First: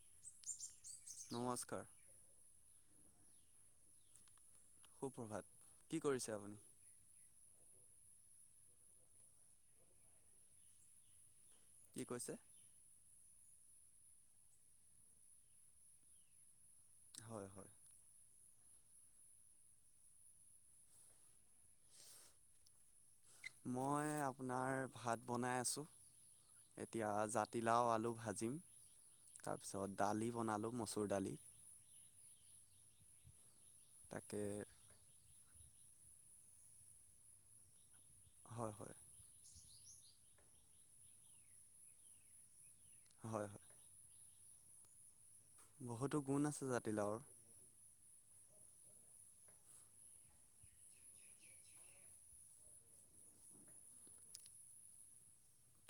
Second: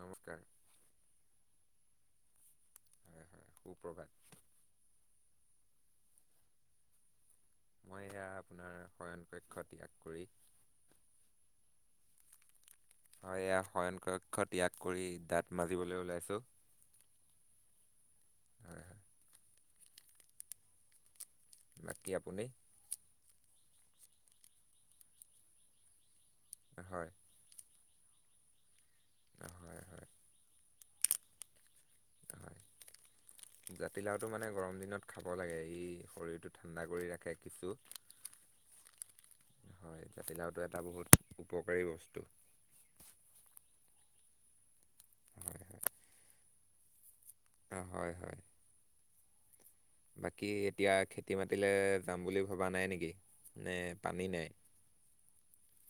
নমস্কাৰ। নমস্কাৰ। হয়, হয়। সু প্ৰভাত। সুপ্ৰভাত কি কৰিছে আপুনি। মই এয়া আপোনাৰ শয়ন কক্ষ ত্যাগ কৰি। হৈছে। হয় এয়া শয়ন কক্ষ ত্যাগ কৰি দাঁত মাজিবলৈ ওলাইছোঁ। হয়, হয়। হয় হয় বাকী আপুনি। মই আপোনাৰ ভাত বনাই আছোঁ হয় এতিয়া জাতিলাও, আলু। ভাজিত হয় তাৰপিছত হয় দালি বনালো মচুৰ দালি। জাতিলাওতটো তাকে মানে গৰম দিনত খাব লাগে। ই শৰীৰটো ঠাণ্ডা কৰি ৰাখে কিছু। হয়, হয়। হয় জাতিলাওটো এটা বহুত উপকাৰী বস্তু। হয়। হয় বহুতো গুণ আছে জাতিলাওৰ। হয়, হয়। বাকী এতিয়া খেতি মাতিলে যাম বুলি ভবা নাই নেকি? নে পানী নাই।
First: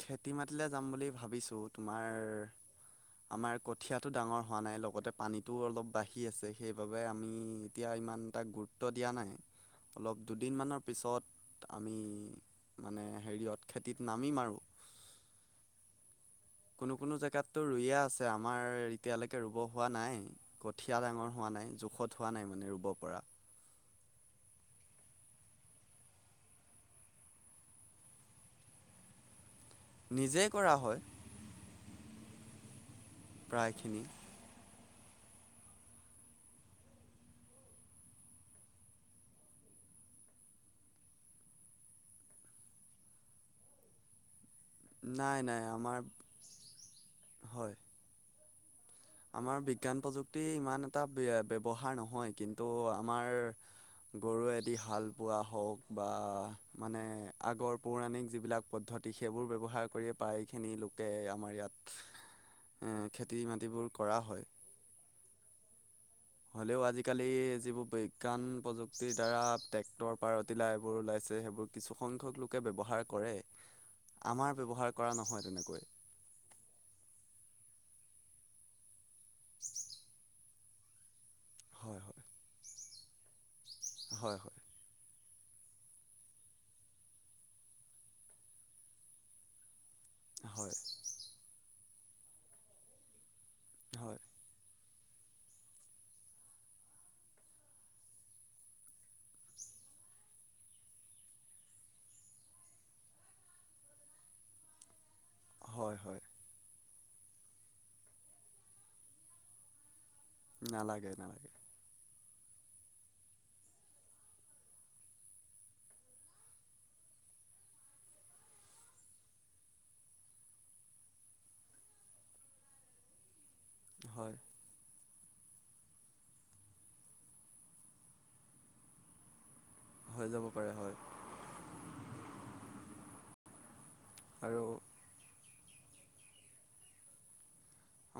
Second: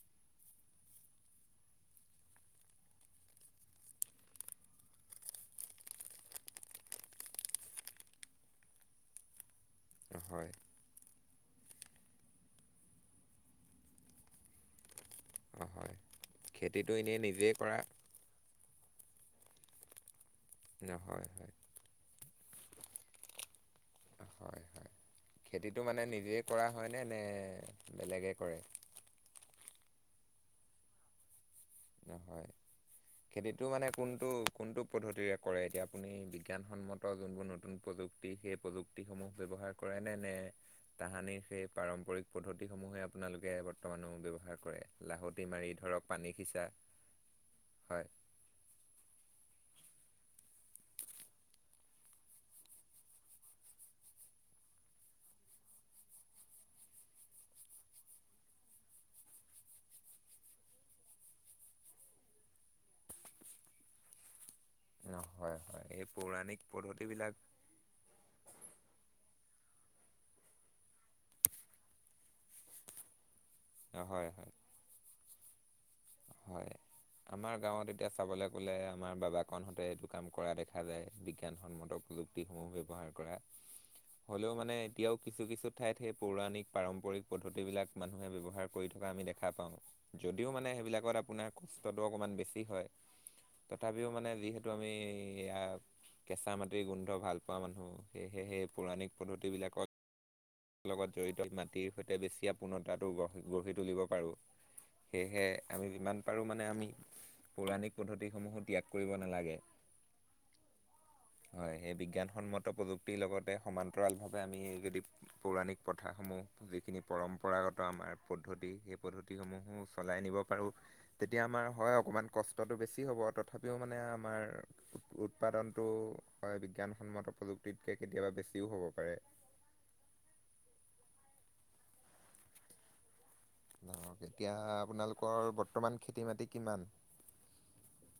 খেতি মাটিলে যাম বুলি ভাবিছোঁ তোমাৰ আমাৰ কঠীয়াটো ডাঙৰ হোৱা নাই লগতে পানীটোও অলপ বাঢ়ি আছে। সেইবাবে আমি এতিয়া। ইমান এটা গুৰুত্ব দিয়া নাই অলপ হয় দুদিনমানৰ পিছত আমি মানে হেৰিয়ত খেতিত নামি মাৰোঁ। অ হয় খেতিটো কোনো কোনো এনেই নিজেই জেগাততো কৰা ৰুইয়ে আছে। আমাৰ এতিয়ালৈকে ৰুব হোৱা নাই। হয় কঠীয়া ডাঙৰ হয় হোৱা নাই জোখত হোৱা নাই মান ৰুব পৰা। হয় হয় খেতিটো মানে নিজে কৰা হয়নে নে বেলেগে কৰে। নিজেই কৰা হয়। হয় খেতিটো মানে প্ৰায়খিনি কোনটো কোনটো। পদ্ধতিৰে কৰে। এতিয়া আপুনি বিজ্ঞানসন্মত যোনবোৰ নতুন প্ৰযুক্তি সেই প্ৰযুক্তিসমূহ ব্যৱহাৰ কৰে। তাহানি সেই পাৰম্পৰিক পদ্ধতিসমহে আপোনালোকে বৰ্তমানো ব্যৱহাৰ। পৰে নাই লাহতি নাই মাৰি আমাৰ ধৰক পানী সিচা হয়। আমাৰ বিজ্ঞান প্ৰযুক্তি ইমান এটা বীয়ে ব্যৱহাৰ নহয় কিন্তু আমাৰ গৰুৱেদি হাল বোৱা হওক বা মানে আগৰ পৌৰাণিক যিবিলাক পদ্ধত দ্ধতি সেইবোৰ ব্যৱহাৰ কৰিয়ে প্ৰায়খিনি লোকে আমাৰ ইয়াত এ খেতি মাটিবোৰ কৰা হয়। হয় হয় এই পৌৰাণিক হ'লেও আজিকালি পদ্ধতিবিলাক যিবোৰ বিজ্ঞান প্ৰযুক্তিৰ দ্বাৰা। ট্ৰেক্টৰ পাৰতিলা এইবোৰ ওলাইছে সেইবোৰ কিছুসংখ্যক লোকে ব্যৱহাৰ কৰে। হয় হয় আমাৰ ব্যৱহাৰ কৰা নহয় তেনেকৈ। হয় আমাৰ গাঁৱত এতিয়া চাবলে ক'লে আমাৰ বাবা কনহতে এইটো কাম কৰা দেক দেখা যায় বিজ্ঞানসন্মত হয় হয় প্ৰযুক্তিসমূহ ব্যৱহাৰ কৰা হয় হ'লেও হয় মানে এতিয়াও কিছু-কিছু ঠাইত সেই পৌৰাণিক পাৰম্পৰিক পদ্ধতিবিলাক মানুহে ব্যৱহাৰ কৰি থকা আমি দেখা পাওঁ। যদিও মানে হয় সেইবিলাক [unintelligible] কষ্টটো অকমান বেছি হয় তথাপিও হয় মানে যিহেতু আমি এইয়া কেঁচা মাটিৰ গোন্ধ ভাল পোৱা মানুহ, সেয়েহে পৌৰাণিক পদ্ধতিবিলাকত। লগত জড়িত মাটিৰ সৈতে বেছি আপূৰ্ণতাটো গঢ় -গঢ়ি তুলিব পাৰোঁ সেয়েহে আমি হয় হয় যিমান পাৰো মানে আমি পৌৰাণিক পদ্ধতিসমূহো ত্যাগ কৰিব নালাগে। নালাগে-নালাগে। সন্মত প্ৰযুক্তিৰ লগতে সমান্তৰালভাৱে আমি যদি পৌৰাণিক প্ৰথাসমূহ যিখিনি পৰম্পৰাগত আমাৰ পদ্ধতি সেই পদ্ধতিসমূহো চলাই। পাৰো তেতিয়া আমাৰ হয় অকমান কষ্টটো বেছি হ'ব তথাপিও মানে হয় আমাৰ উৎপাদনটো হয় বিজ্ঞানসন্মত প্ৰযুক্তিতকে কেতিয়াবা বেছিও হ'ব পাৰে। হৈ যাব পাৰে হয়। এতিয়া আৰু আপোনালোকৰ বৰ্তমান খেতি বাটি কিমান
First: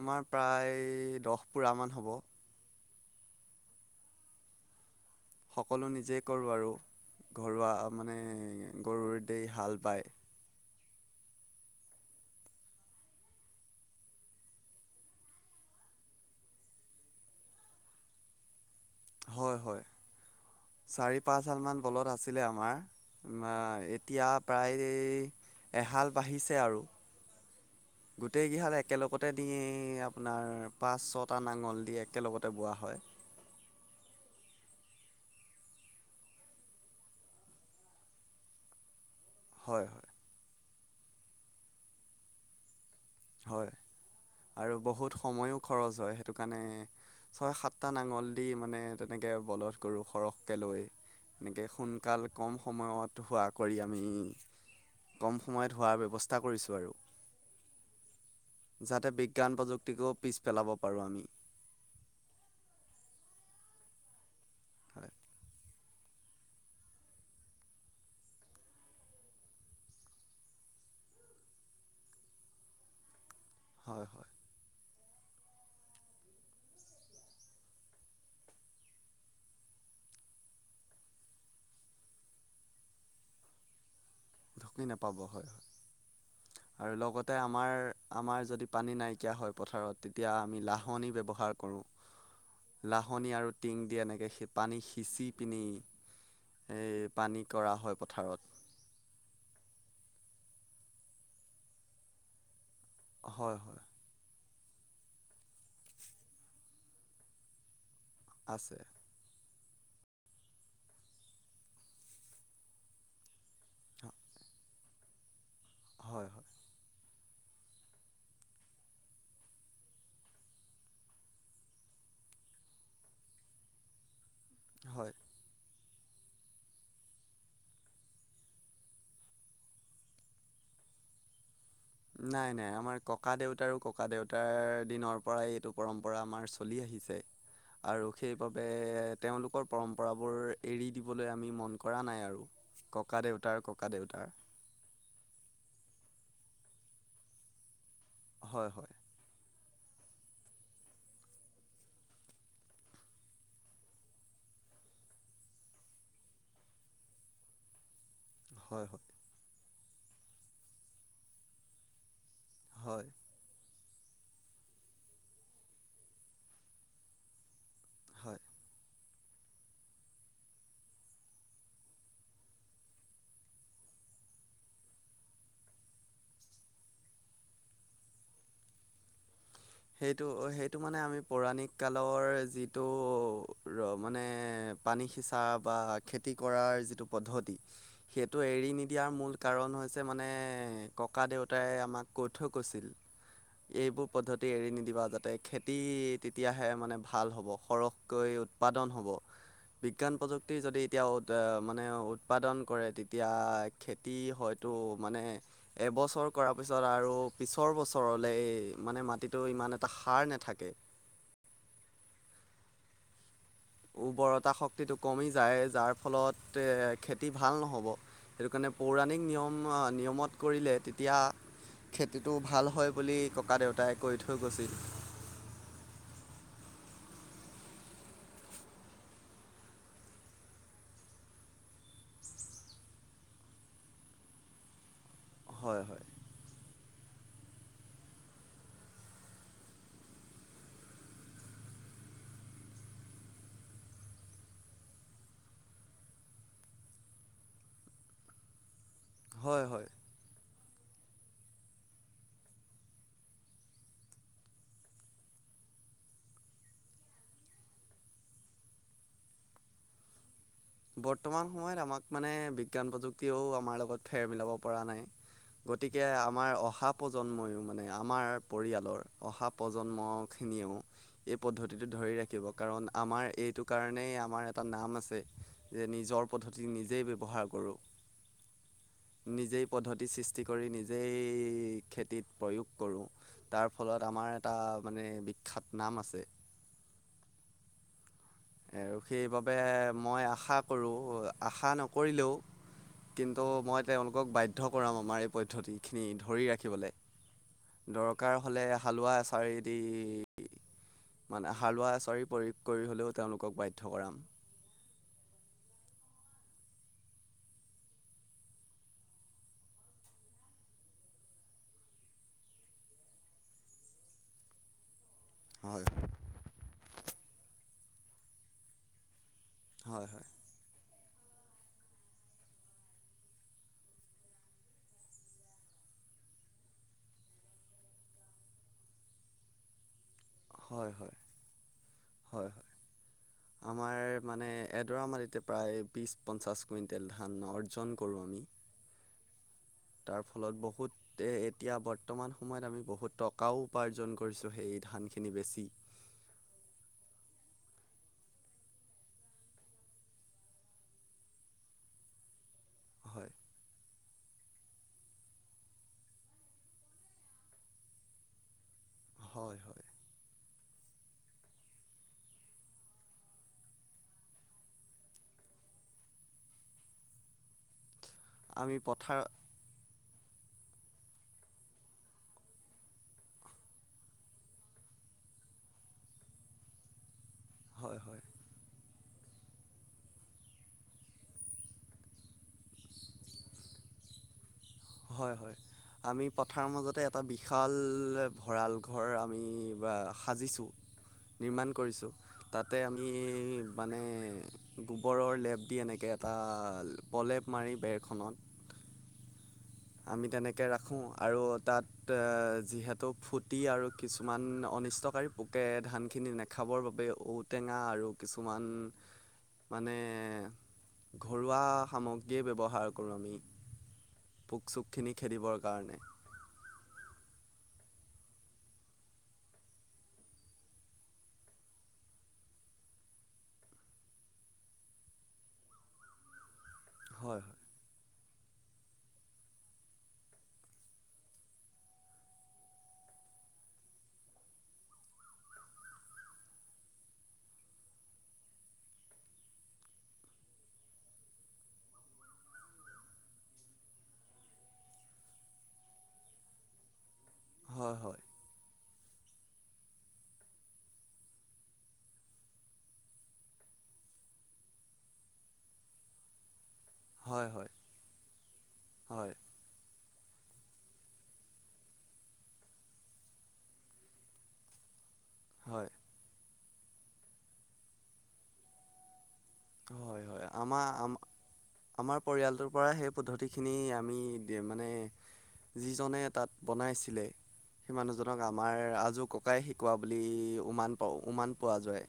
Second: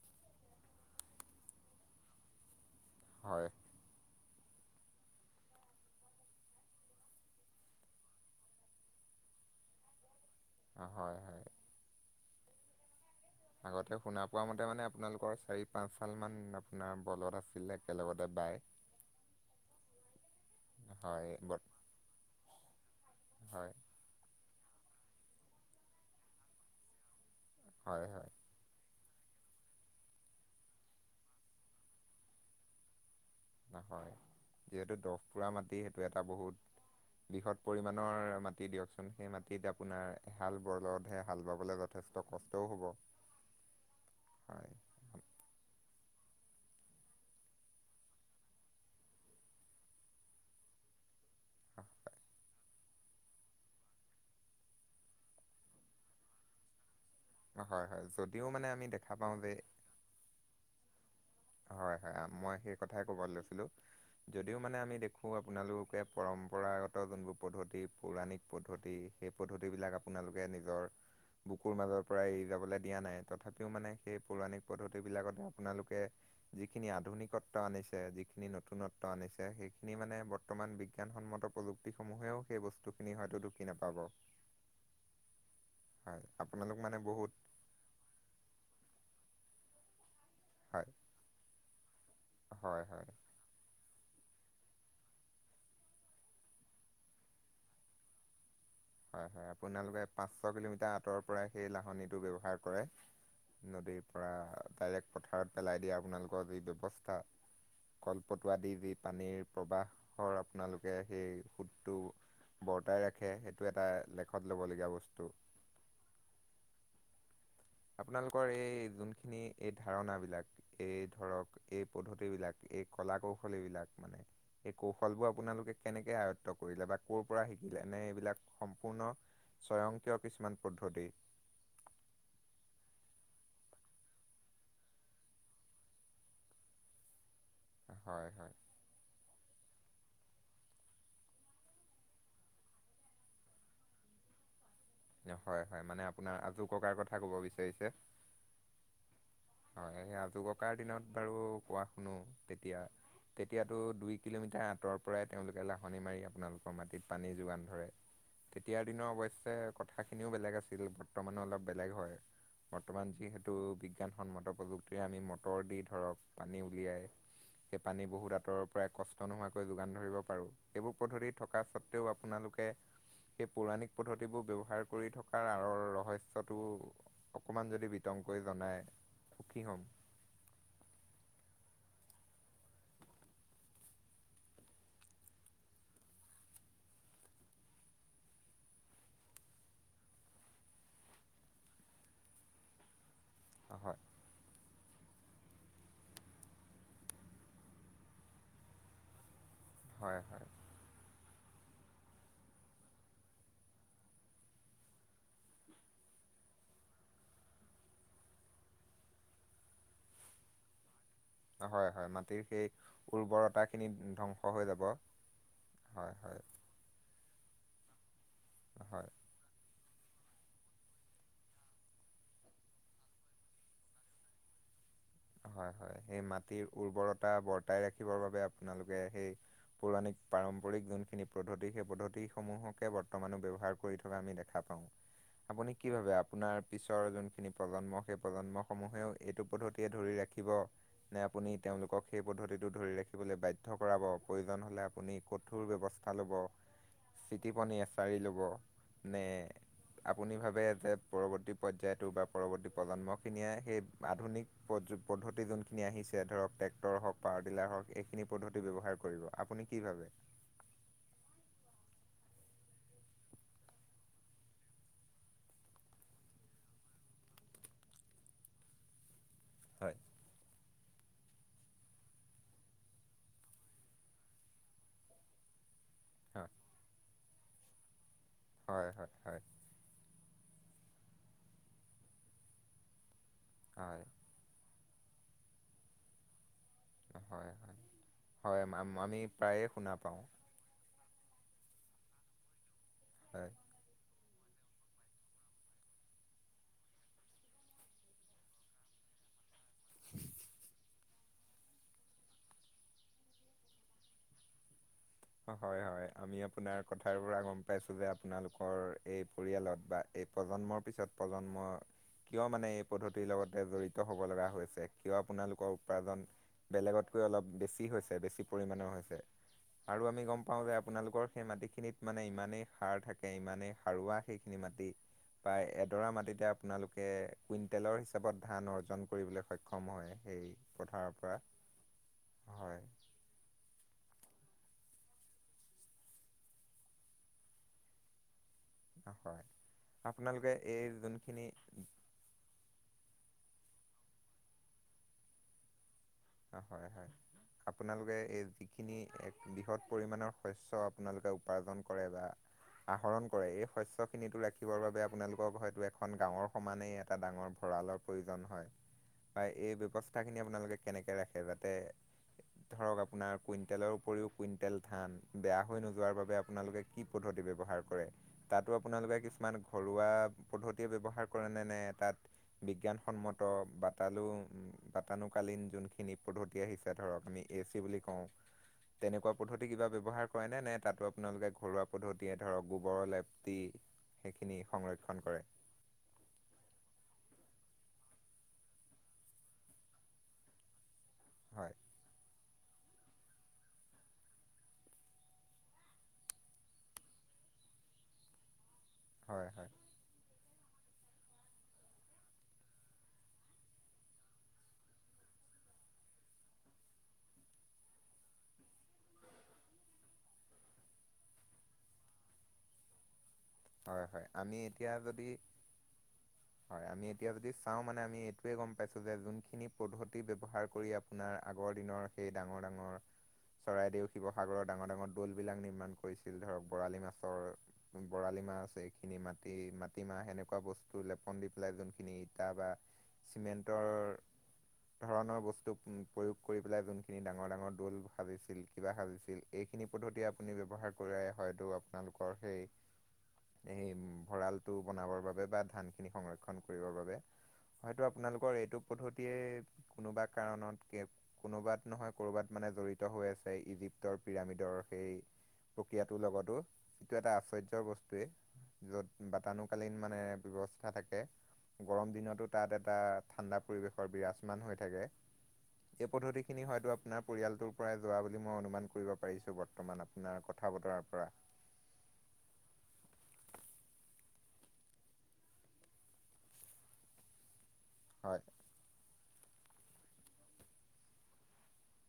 আমাৰ প্ৰায় দহ পোৰা মান হব। হয়। সকলো নিজেই কৰোঁ আৰু। ঘৰুৱা মানে গৰুৰ দ হাল বায়। হয়, হয়। আগতে শুনা পোৱা মতে মানে আপোনালোকৰ চাৰি পাঁচ চাল মান আপোনাৰ বলত আছিলে একেলগতে বাই। হয় - হয়। চাৰি হয় পাঁচ হাল ব মান বলত আছিলে আমাৰ, হয় এতিয়া প্ৰায় এহাল বাঢ়ি আৰু হয় হয় গোট একেলগত ততে দে আপোনাৰ পাঁচ ছটা নাঙল দি একেলগতে বোৱা হয়। নহয় যিহেতু দহ পুৰা মাটি সেইটো এটা বহুত বৃহৎ পৰিমণৰ মাটি দিয়কচোন। সেই মাটিত হয় হয় আপোনাৰ হাল বৰলতহে হাল বাবলে যথেষ্ট কষ্টও হব। হয়। হয় আৰু বহুত সময়ো খৰচ হয়। সেইটো কাৰণে ছয় সাতটা নাঙল দি মানে তেনেকৈ বলধ কৰোঁ সৰহকৈ লৈ এনেকে সোনকাল কম সময়ত হোৱা কৰি আমি কম সময়ত হোৱাৰ ব্যৱস্থা কৰিছোঁ আৰু। হয় হয় যদিও মানে আমি যাতে দেখা পাওঁ যে বিজ্ঞান প্ৰযুক্তিকো পিছ পেলাব পাৰোঁ আমি। হয়-হয় মই সেই কথাই ক'বাত লৈছিলো যদিও মানে আমি হয় দেখো আপোনালোকে পৰম্প পৰাগত যোনবোৰ পদ্ধতি পৌৰাণিক পদ্ধতি সেই পদ্ধতিবলাক আপোনালোকে নিজৰ বুকুৰ মাজৰ পৰা এৰি যাবলৈ দিয়া নাই তথাপিওঁ মানে হয় সেই হয় পৌৰাণিক পদ্ধতি বিলাকতে আপোনালোকে। যিখিনি আধুনিকত্ব আনিছে যিখিনি নতুনত্ব আনিছে সেইখিনি মানে বৰ্তমান বিজ্ঞান সন্মত প্ৰযুক্তিসমূহেওঁ সেই বস্তুখিনি হয়তো ঢুকি নাপাব। ঢুকি নাপাব হয়-হয় হয় আপোনালোক আৰু মানে বহুত লগতে আমাৰ - আমাৰ যদি পানী নাই নকীয়া হয় পথাৰত তেতিয়া আমি হয় লাহন ব্যৱহাৰ হয় কৰোঁ। হয় লাহনী আৰু টিং দি এনেকে শ পানী সিঁচি পিনি এই পানী কৰা হয় পথাৰত। হয়-হয় আপোনালোকে পাঁচ ছ কিলোমিটাৰ আঁতৰ পৰাই সেই লাহনিটো ব্যয়ৱহাৰ কৰে হয় হয় নদীৰ পৰা ডাইৰেক্ট পথাৰত পেলাই দিয়া আপোনালোকৰ যি ব্যৱস্থা, কলপটোৱা দি আছে যি পানীৰ প্ৰবাহৰ আপোনালোকে সেই সোঁতটো বৰ্তাই ৰাখে সেটো এটা লেখত ল'বলগীয়া বস্তু হয় হয়। আপোনালোকৰ এই যোনখিনি এই ধাৰণা বিলাক এই ধৰক এই পদ্ধতি বিলাক এই কলা-কৌশল এইবিলাক মানে। এই হয় কৌশলবোৰ আপোনালোকে কেনেকে আয়ত্ব কৰিলে বা ক'ৰ পৰা শিকিলে? এনে এইবিলাক সম্পূৰ্ণ স্বয়ংক্ৰিয় কিছুমান পদ্ধ প্ৰতি [inaudible] নাই নাই আমাৰ ককা দেউতাৰো ককা দেউতাৰ দিনৰ পৰাই এইটো পৰম্পৰা আমাৰ চলি আহি আহিছে। আৰু হয় সেইবাবে তেওঁলোকৰ পৰম্পৰাবোৰ এৰি দিবলৈ আমি মন কৰা নাই আৰু। ককাদেউতাৰ ককাদেউতাৰ। হয় হয়। মানে আপোনাৰ আজুককাৰ কথা ক'ব বিচাৰিছে। হয় হয় হয়। সেই আজুককাৰ দিনত বাৰু কোৱা শুনো তেতিয়া। তেতিয়াতো দুই কিলোমিটাৰ আঁতৰৰ পৰাই তেওঁলোকে লাহনি মাৰি আপোনালোকৰ মাটিত পানী যোগান ধৰে তেতিয়াৰ হয় হয় দিনৰ অৱশ্যে কথাখিনিও বেলেগ আছিল। বৰ্তমানো অলপ বেলেগ হয়। হয় বৰ্তমান যিহেতু বিগ [inaudible] ৰে আমি মটৰ দি ধৰক পানী উলিয়াই সেই পানী হয় বহুত আঁতৰৰ পৰাই কষ্ট নোহোৱাকৈ যোগান ধৰিব পাৰোঁ। এইবোৰ পদ্ধতি থকা স্বত্বেও আপোনালোক সেই পৌৰাণিক পদ্ধতিবোৰ ব্যৱ হাৰ কৰি থকাৰ আঁৰৰ ৰহস্যটো অকণমান যদি বিতংকৈ জনায়। সেইটো সেইটো মানে আমি পৌৰাণিক কালৰ যিটো মানে পানী সিঁচা বা খেতি কৰাৰ। যিটো পদ্ধতি সেইটো এৰি নিদিয়াৰ মূল কাৰণ হৈছে মানে ককাদেউতাই এ আমাক কৈ থৈ গৈছিল হয়। এইবোৰ পদ্ধতি এৰি নিদিবা যাতে খেতি তেতিয়াহে মানে ভাল হ'ব সৰহকৈ উৎপাদন হ'ব। বিজ্ঞান হয় হয় প্ৰযুক্তিৰ যদি এতিয়াও মানে উৎপাদন কৰে তেতিয়া খেতি হয়তো মানে এবছৰ কৰাৰ পিছত আৰু পিছৰ বছৰলে এই মানে মাটিত টো ইমান এটা সাৰ নাথাকে হয় হয়। মাটিৰ সেই উৰ্বৰ উৰ্বৰতা শক্তিটো কমি যায় যাৰ হয় হয় ফলত খেতি ভাল নহ'ব সেইটো কাৰণে হয় পৌৰাণিক নিয়ম নিয়মত কৰিলে তেতিয়া খেতিটো ভাল হয় বুলি ককাদেউতাই কৈ থৈ গৈছিল। হয় হয় সেই মাটিৰ উৰ্বৰতা বৰ্তাই ৰাখিবৰ বাবে আপোনালোকে সেই পৌৰাণিক পাৰম্পৰিক যোনখিনি পদ্ধতি, সেই পদ্ধতিসমূহকে বৰ্তমানো ব্যৱহাৰ কৰি থকা আমি দেখা পাওঁ। আপুনি হয় কি হয় ভাবে আপোনাৰ পিছৰ যোনখিনি প্ৰজন্ম সেই প্ৰজন্মসমূহেও এইটো পদ্ধতিয়ে ধৰি ৰাখিব। নে আপুনি তেওঁলোকক সেই পদ্ধতিটো ধৰি ৰাখিবলৈ বাধ্য কৰাব। প্ৰয়োজন হ'লে আপুনি কঠোৰ ব্যৱছ স্থা ল'ব। চিটিপনি-এছাৰি ল'ব নে হয় হয় আপুনি ভাৱে যে পৰৱৰ্তী পৰ্যায়টো বা পৰৱৰ্তী প্ৰজন্মখিনিয়ে সেই আধুনিক প্ৰযু পদ্ধতি যোনখিনি আহিছে ধৰক ট্ৰেক্টৰ হওঁক, পাৱাৰ টিলাৰ হওঁক এইখিনি পদ্ধতি ব্যৱহাৰ কৰিব। আপুনি কি ভাৱে? [inaudible] বৰ্তমান সময়ত আমাক মানে বিজ্ঞান প্ৰযুক্তিও আমাৰ লগত ফেৰ মিলাব পৰা নাই। গতিকে আমাৰ অহা প্ৰজন্ময়ো মানে আমাৰ পৰিয়ালৰ। অহা হয়। প্ৰজন্মখিনিয়েও এই পদ্ধতিটো ধৰি ৰাখিব কাৰণ আমাৰ এইটো কাৰণেই আমাৰ এটা নাম আছে। যে নিজৰ পদ্ধতি নিজেই ব্যৱহাৰ কৰোঁ। হয় হয় হয় নিজেই পদ্ধতি সৃষ্টি। সৃষ্টি কৰি নিজেই খেতিত প্ৰয়োগ কৰোঁ। তাৰ ফলত হয় আমাৰ এটা। মানে বিখ্যাত নাম আছে। হয় হয় হয় আৰু আমি সেইবাবে প্ৰায়ে শুনা পাওঁ মই আ আৰু আশা নকৰিলেও কিন্তু হয়। মই তেওঁলোকক বা শুদ্ধ কৰাম আমাৰ এই পদ্ধতিখিনি ধৰি ৰাখিবলৈ। দৰকাৰ হ'লে হালোৱা এচাৰিদি। মানে হালোৱা এচাৰি প্ৰয়োগ কৰি হ'লেও তেওঁলোকক বাধ্য কৰাম। হয়-হয় আমি আপোনাৰ কথাৰ পৰা গম পাইছোঁ যে আপোনালোকৰ এই পৰিয়ালত বা এই প্ৰজন্মৰ পিছত প্ৰজন্ম কিয় মানে এই পদ্ধতিৰ লগতে জড়িত হ'ব লগা হৈছে। কিয় আপোনালোকৰ হয় উপাৰ্জন বেলেগতকৈ অলপ বেছি হৈছে। বেছি পৰিমামানৰ হৈছে। আৰু হয় হয় আমি গ'ম পাওঁ যে। আপোনালোকৰ সেই মাটিখিনিত মানে ইমানেই সাৰ থাকে ইমানেই সাৰুৱা সেইখিনি মাটি বা এডৰা মাটিতে আপোনালোকে কুইণ্টেলৰ হিচাপত ধান অৰ্জন কৰিবলৈ সক্ষম হয়। সেই হয়, পথাৰৰ হয়, পৰা হয়, হয়, আমাৰ মানে। এডৰা মাটিতে প্ৰায় বিশ-পঞ্চাছ কুইণ্টেল ধান অৰ্জন কৰোঁ আমি, হয় তাৰ আপোনালোকে ফলত এই বহুতে যোনখিনি এতিয়া বৰ্তমান সময়ত আমি বহুত টকাও উপাৰ্জন কৰিছোঁ সেই ধানখিনি বেছি। হয়, হয়। আপোনালোকে এই যিখিনি বৃহৎ পৰিমানৰ শস্য আপোনালোকে উপাৰ্জন কৰে বা। আহৰণ হয় কৰে এই শস্যক খিনিতো ৰাখিবৰ বাবে আপোনালোকক হয়তো এখন গাঁৱৰ সমানেই এটা ডাঙৰ ভঁৰালৰ প্ৰয়োজন হয়। হয় এই ব্যৱস্থাখিনি আপোনালোকে কেনেকে ৰাখে যাতে। ধৰক আপোনাৰ কুইন্টেলৰ উপৰিও কুইন্টেল ধান বেয়া হৈ নোযোৱাৰ বাবে আপোনালোকে কি পদ্ধতি। ব্যৱহাৰ কৰে তাতো আমি আপোনালোকে পথাৰ কিছুমান ঘৰুৱা পদ্ধতিয়ে ব্যৱহাৰ কৰে ন নে তাত বিজ্ঞানসন্মত বাটানু বাতানুকালীন। যোনখিনি পদ্ধতি আহিছে ধৰক আমি এ চি হয় বুলি হয় কওঁ। তেনেকুৱা পদ্ধতি কিবা ব্যৱহাৰ কৰেনে। নে তাতো আপোনালোকে ঘৰুৱা পদ্ধতিয়ে ধৰক গোবৰৰ লেপটি। সেইখিনিয়ে। হয়, হয় আমি পথাৰ মাজতে এটা বিশাল। ভঁৰাল ঘৰ আমি সাজিছোঁ। নিৰ্মাণ হয় কৰিছোঁ। তাতে আমি মানে গোবৰৰ লেপ দি এনেকৈ এটা প্ৰলেপ মাৰি বেৰখনত। হয়, হয়। আমি তেনেকে ৰাখোঁ আৰু তাত যিহেতু ফূ্টি আৰু কিছুমান অনিষ্টকাৰী পোকে ধানখিনি নাখাবৰ বাবে ঔটেঙা আৰু কিছুমান। মানে ঘৰুৱা সামগ্ৰীয়ে ব্যৱহাৰ কৰোঁ আমি। হয়-হয় আমি পোক এতিয়া চোকখিনি যদি খেদিবৰ কাৰণে হয় আমি এতিয়া এতিয়া যদি চাওঁ মানে আমি এইটোৱে গম পাইছোঁ। যে যোনখিনি পদ্ধতি ব্যৱহাৰ কৰি আপোনাৰ আগৰ দিনৰ। এই ডাঙৰ-ডাঙৰ চৰাইদেউ, শিৱসাগৰৰ ডাঙৰ-ডাঙৰ দৌল বিলাক নিৰ্মাণ কৰিছিল ধৰক বৰালি মাছৰ। হয় মাহ আছে এইখিনি মাটি মাটিমাহ সেনকুৱা বস্তু লেপন দি পেলাই যোনখিনি ইটা বা। চিমেণ্টৰ ধৰণৰ বস্তু প্ৰয়োগ কৰি পেলাই যোনখিনি ডাঙৰ ডাঙৰ দল সাজিছিল কিবা সাজিছিল। সেইখিনি পদ্ধতিয় আপুনি ব্যৱহাৰ কৰে। হয়তো আপোনালোকৰ সেই [unintelligible] সেই ভঁৰালটো বনাবৰ বাবে বা ধান খিনি সংৰক্ষণ কৰিবৰ বাবে। হয় হয়তটো হয় আপোনালোকৰ এইটো পদ্ধতি। [unintelligible] কোনোবা কাৰণত কেব কোনোবাত নহয় ক'ৰবাত মানে জড়িত হৈ আছে ইজিপ্তৰ পিৰামিডৰ সেই [inaudible] প্ৰক্ৰিয়াটোৰ লগতো, এইটো এটা হয় হয় আশ্চৰ্যৰ বস্তুয়েই, য'ত হয় বাটানুকালীন মানে ব্যৱস্থা থাকে, গৰম দিনতো তাত এটা ঠাণ্ডা পৰিৱেশৰ বিৰাজমান হৈ থাকে। হয় হয় এই পদ্ধতি খিনি হয়তো আপোনাৰ পৰিয়ালটোৰ পৰাই যোৱা বুলি মই অনুমান কৰিব পাৰিছো বৰ্তমান হয় আপোনাৰ হয় আমাৰ কথা-বতৰাৰ আম- পৰা। আমাৰ পৰিয়ালটোৰ পৰা সেই পদ্ধতিখিনি আমি দে মানে যিজনে তাত বনাইছিলে। সেই মানুহজনক হয় আমাৰ আজৌ ককাই শিকোৱা বুলি উমান পাও উমান পোৱা যায়।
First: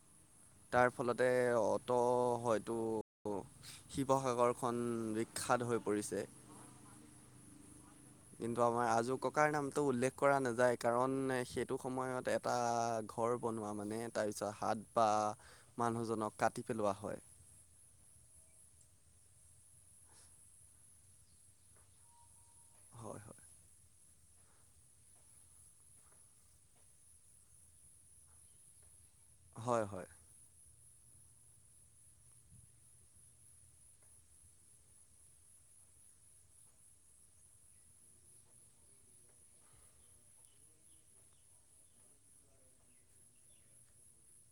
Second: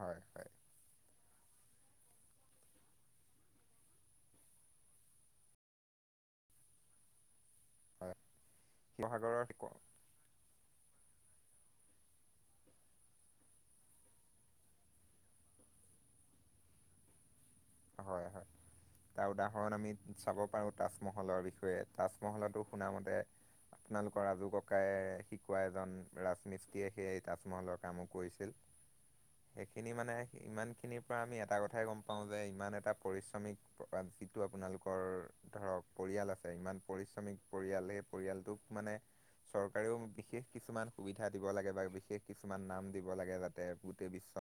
হয় হয় তাৰ ফলতে অটো অ', হয়তো শিৱসাগৰখন বিখ্যাত হৈ পৰিছে। হয় কিন্তু আমাৰ আজো শিৱসাগৰৰ ককাইৰ নামটো উল্লেখ কৰা নাযায় কাৰণ সেইটো সময়ত এটা ঘৰ বনোৱা মানে তাৰপিছত হাত বা মানুহজনক কা কাটি পেলোৱা হয়। হয় হয় তাৰ উদাহৰণ আমি চাব পাৰো তাজমহলৰ বিষয়ে তাজমহলতো শুনা মতে হয় হয় আপোনালোকৰ ৰাজু ককাইে শিকোৱা এজন ৰাজমিস্ত্ৰিয়ীয়ে সেই তাজমহলৰ কামো কৰিছিল। হয় সেইখিনি হয় মানে ইমান খিনিৰ পৰা আমি এটা কথাই গম পাও যে ইমান এটা পৰিশ্ৰমিক প্ৰকান্তিটো আপোনালোকৰ ধৰক পৰিয়াল আছে ইমান পৰিশ্ৰমিক পৰিয়াল সেই পৰিয়ালটোক মানে। চৰকাৰেও বিশেষ কিছুমান সুবিধা দিব লাগে বা বিশেষ কিছুমান নাম দিব লাগে যাতে গোটেই বিশ্ব